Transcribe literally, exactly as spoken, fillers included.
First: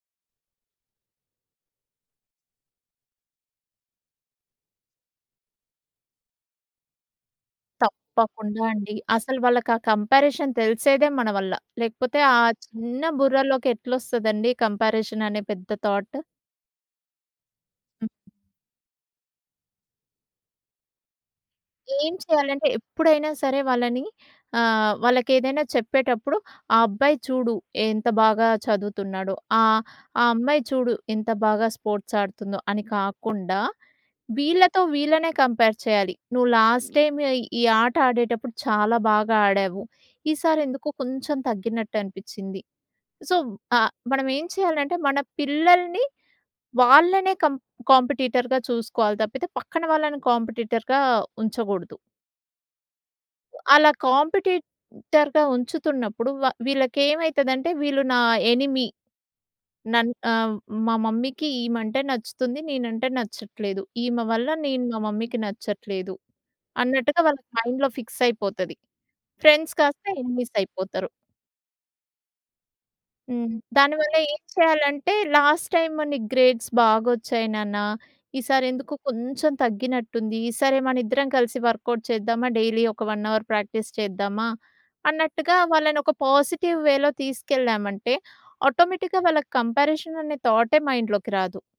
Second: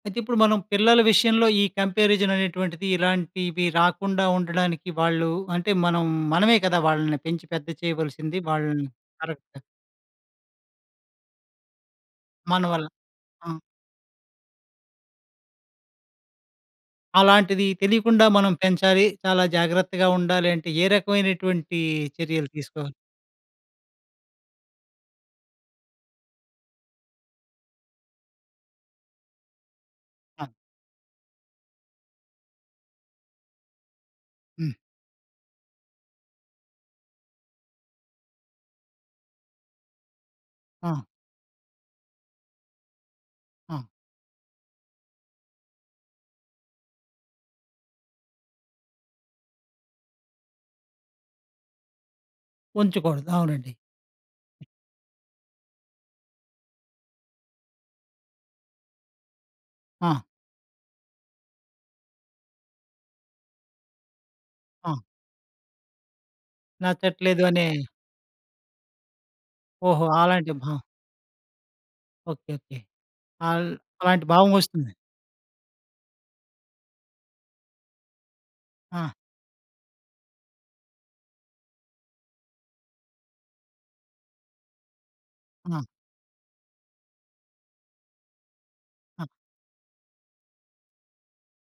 అయితే ఇప్పుడు మనం పిల్లల విషయంలో ఈ కంపారిజన్ అనేటువంటిది ఇలాంటివి రాకుండా ఉండడానికి వాళ్ళు అంటే, మనం మనమే కదా వాళ్ళని పెంచి పెద్ద చేయవలసింది తప్పకుండా వాళ్ళని. అండి అసల కరెక్ట్. వాళ్ళకి ఆ కంపారిజన్ తెలిసేదే మన వల్ల. లేకపోతే ఆ మనవల్ల చిన్న ఆ! బుర్రలోకి ఎట్లొస్తదండి కంపారిజన్ అనే పెద్ద థాట్. అలాంటిది తెలియకుండా మనం పెంచాలి. చాలా జాగ్రత్తగా ఉండాలి అంటే ఏ రకమైనటువంటి ఏం చర్యలు చేయాలంటే తీసుకోవాలి? ఎప్పుడైనా సరే వాళ్ళని ఆహ్, వాళ్ళకెదైనా చెప్పేటప్పుడు ఆ అబ్బాయి చూడు ఎంత బాగా చదువుతున్నాడో ఆహ్, ఆ ఆ! అమ్మాయి చూడు ఎంత బాగా స్పోర్ట్స్ ఆడుతుందో అని కాకుండా హ్మ్. వీళ్ళతో వీళ్ళనే కంపేర్ చేయాలి. నువ్వు లాస్ట్‌టైమ్ ఈ ఆట ఆడేటప్పుడు చాలా బాగా ఆడావు ఈసారెందుకో ఆ! కొంచెం తగ్గినట్టు అనిపిచ్చింది. సో ఆ! ఆహ్, మనం ఏం చేయాలంటే మన పిల్లల్ని వాళ్ళనే కం కాంపిటీటర్‌గా చూసుకోవాలి తప్పితే పక్కన వాళ్ళని కాంపిటీటర్‌గా ఉంచగూడదు. ఉంచకూడదు అవునండి. అలా కాంపిటీటర్‌గా ఉంచుతున్నప్పుడు వ వీళ్ళకెమైతదంటే వీళ్ళు నా ఎనిమీ. నన్ ఆ! ఆహ్, మా మమ్మీ‌కి ఈమంటే నచ్చుతుంది నేనంటే నచ్చట్లేదు. ఈమె వల్ల నేను మా ఆ! మమ్మీ‌కి నచ్చట్లేదు. అన్నట్టుగా నచ్చట్లేదు వాళ్ళకి అనే మైండ్‌లో ఫిక్స్ అయిపోతది. ఫ్రెండ్స్ ఓహో! కాస్త అలాంటి ఎనిమీస్ భ అయిపోతారు. Okay okay. హ్మ్. అల్ దానివల్ల అలాంటి ఏం భావం వస్తుంది. చేయాలంటే లాస్ట్‌టైమ్ నీకు గ్రేడ్స్ బాగొచ్చాయి నాన్న, ఈసారి ఎందుకొ ఆ! కొంచెం తగ్గినట్టుంది. ఈసారి మనిద్దరం కలిసి వర్క్‌‌ఔట్ చేద్దామా? డైలీ ఒక వన్ అవర్ ప్రాక్టీస్ చేద్దామా? అన్నట్టుగా ఆ! వాళ్ళని ఒక పాజిటివ్ వేలో తీసుకెళ్ళామంటే, ఆటోమేటిక్‌గా ఆ! వాళ్ళకి కంపారిజన్ అనే థాటే మైండ్‌లోకి రాదు.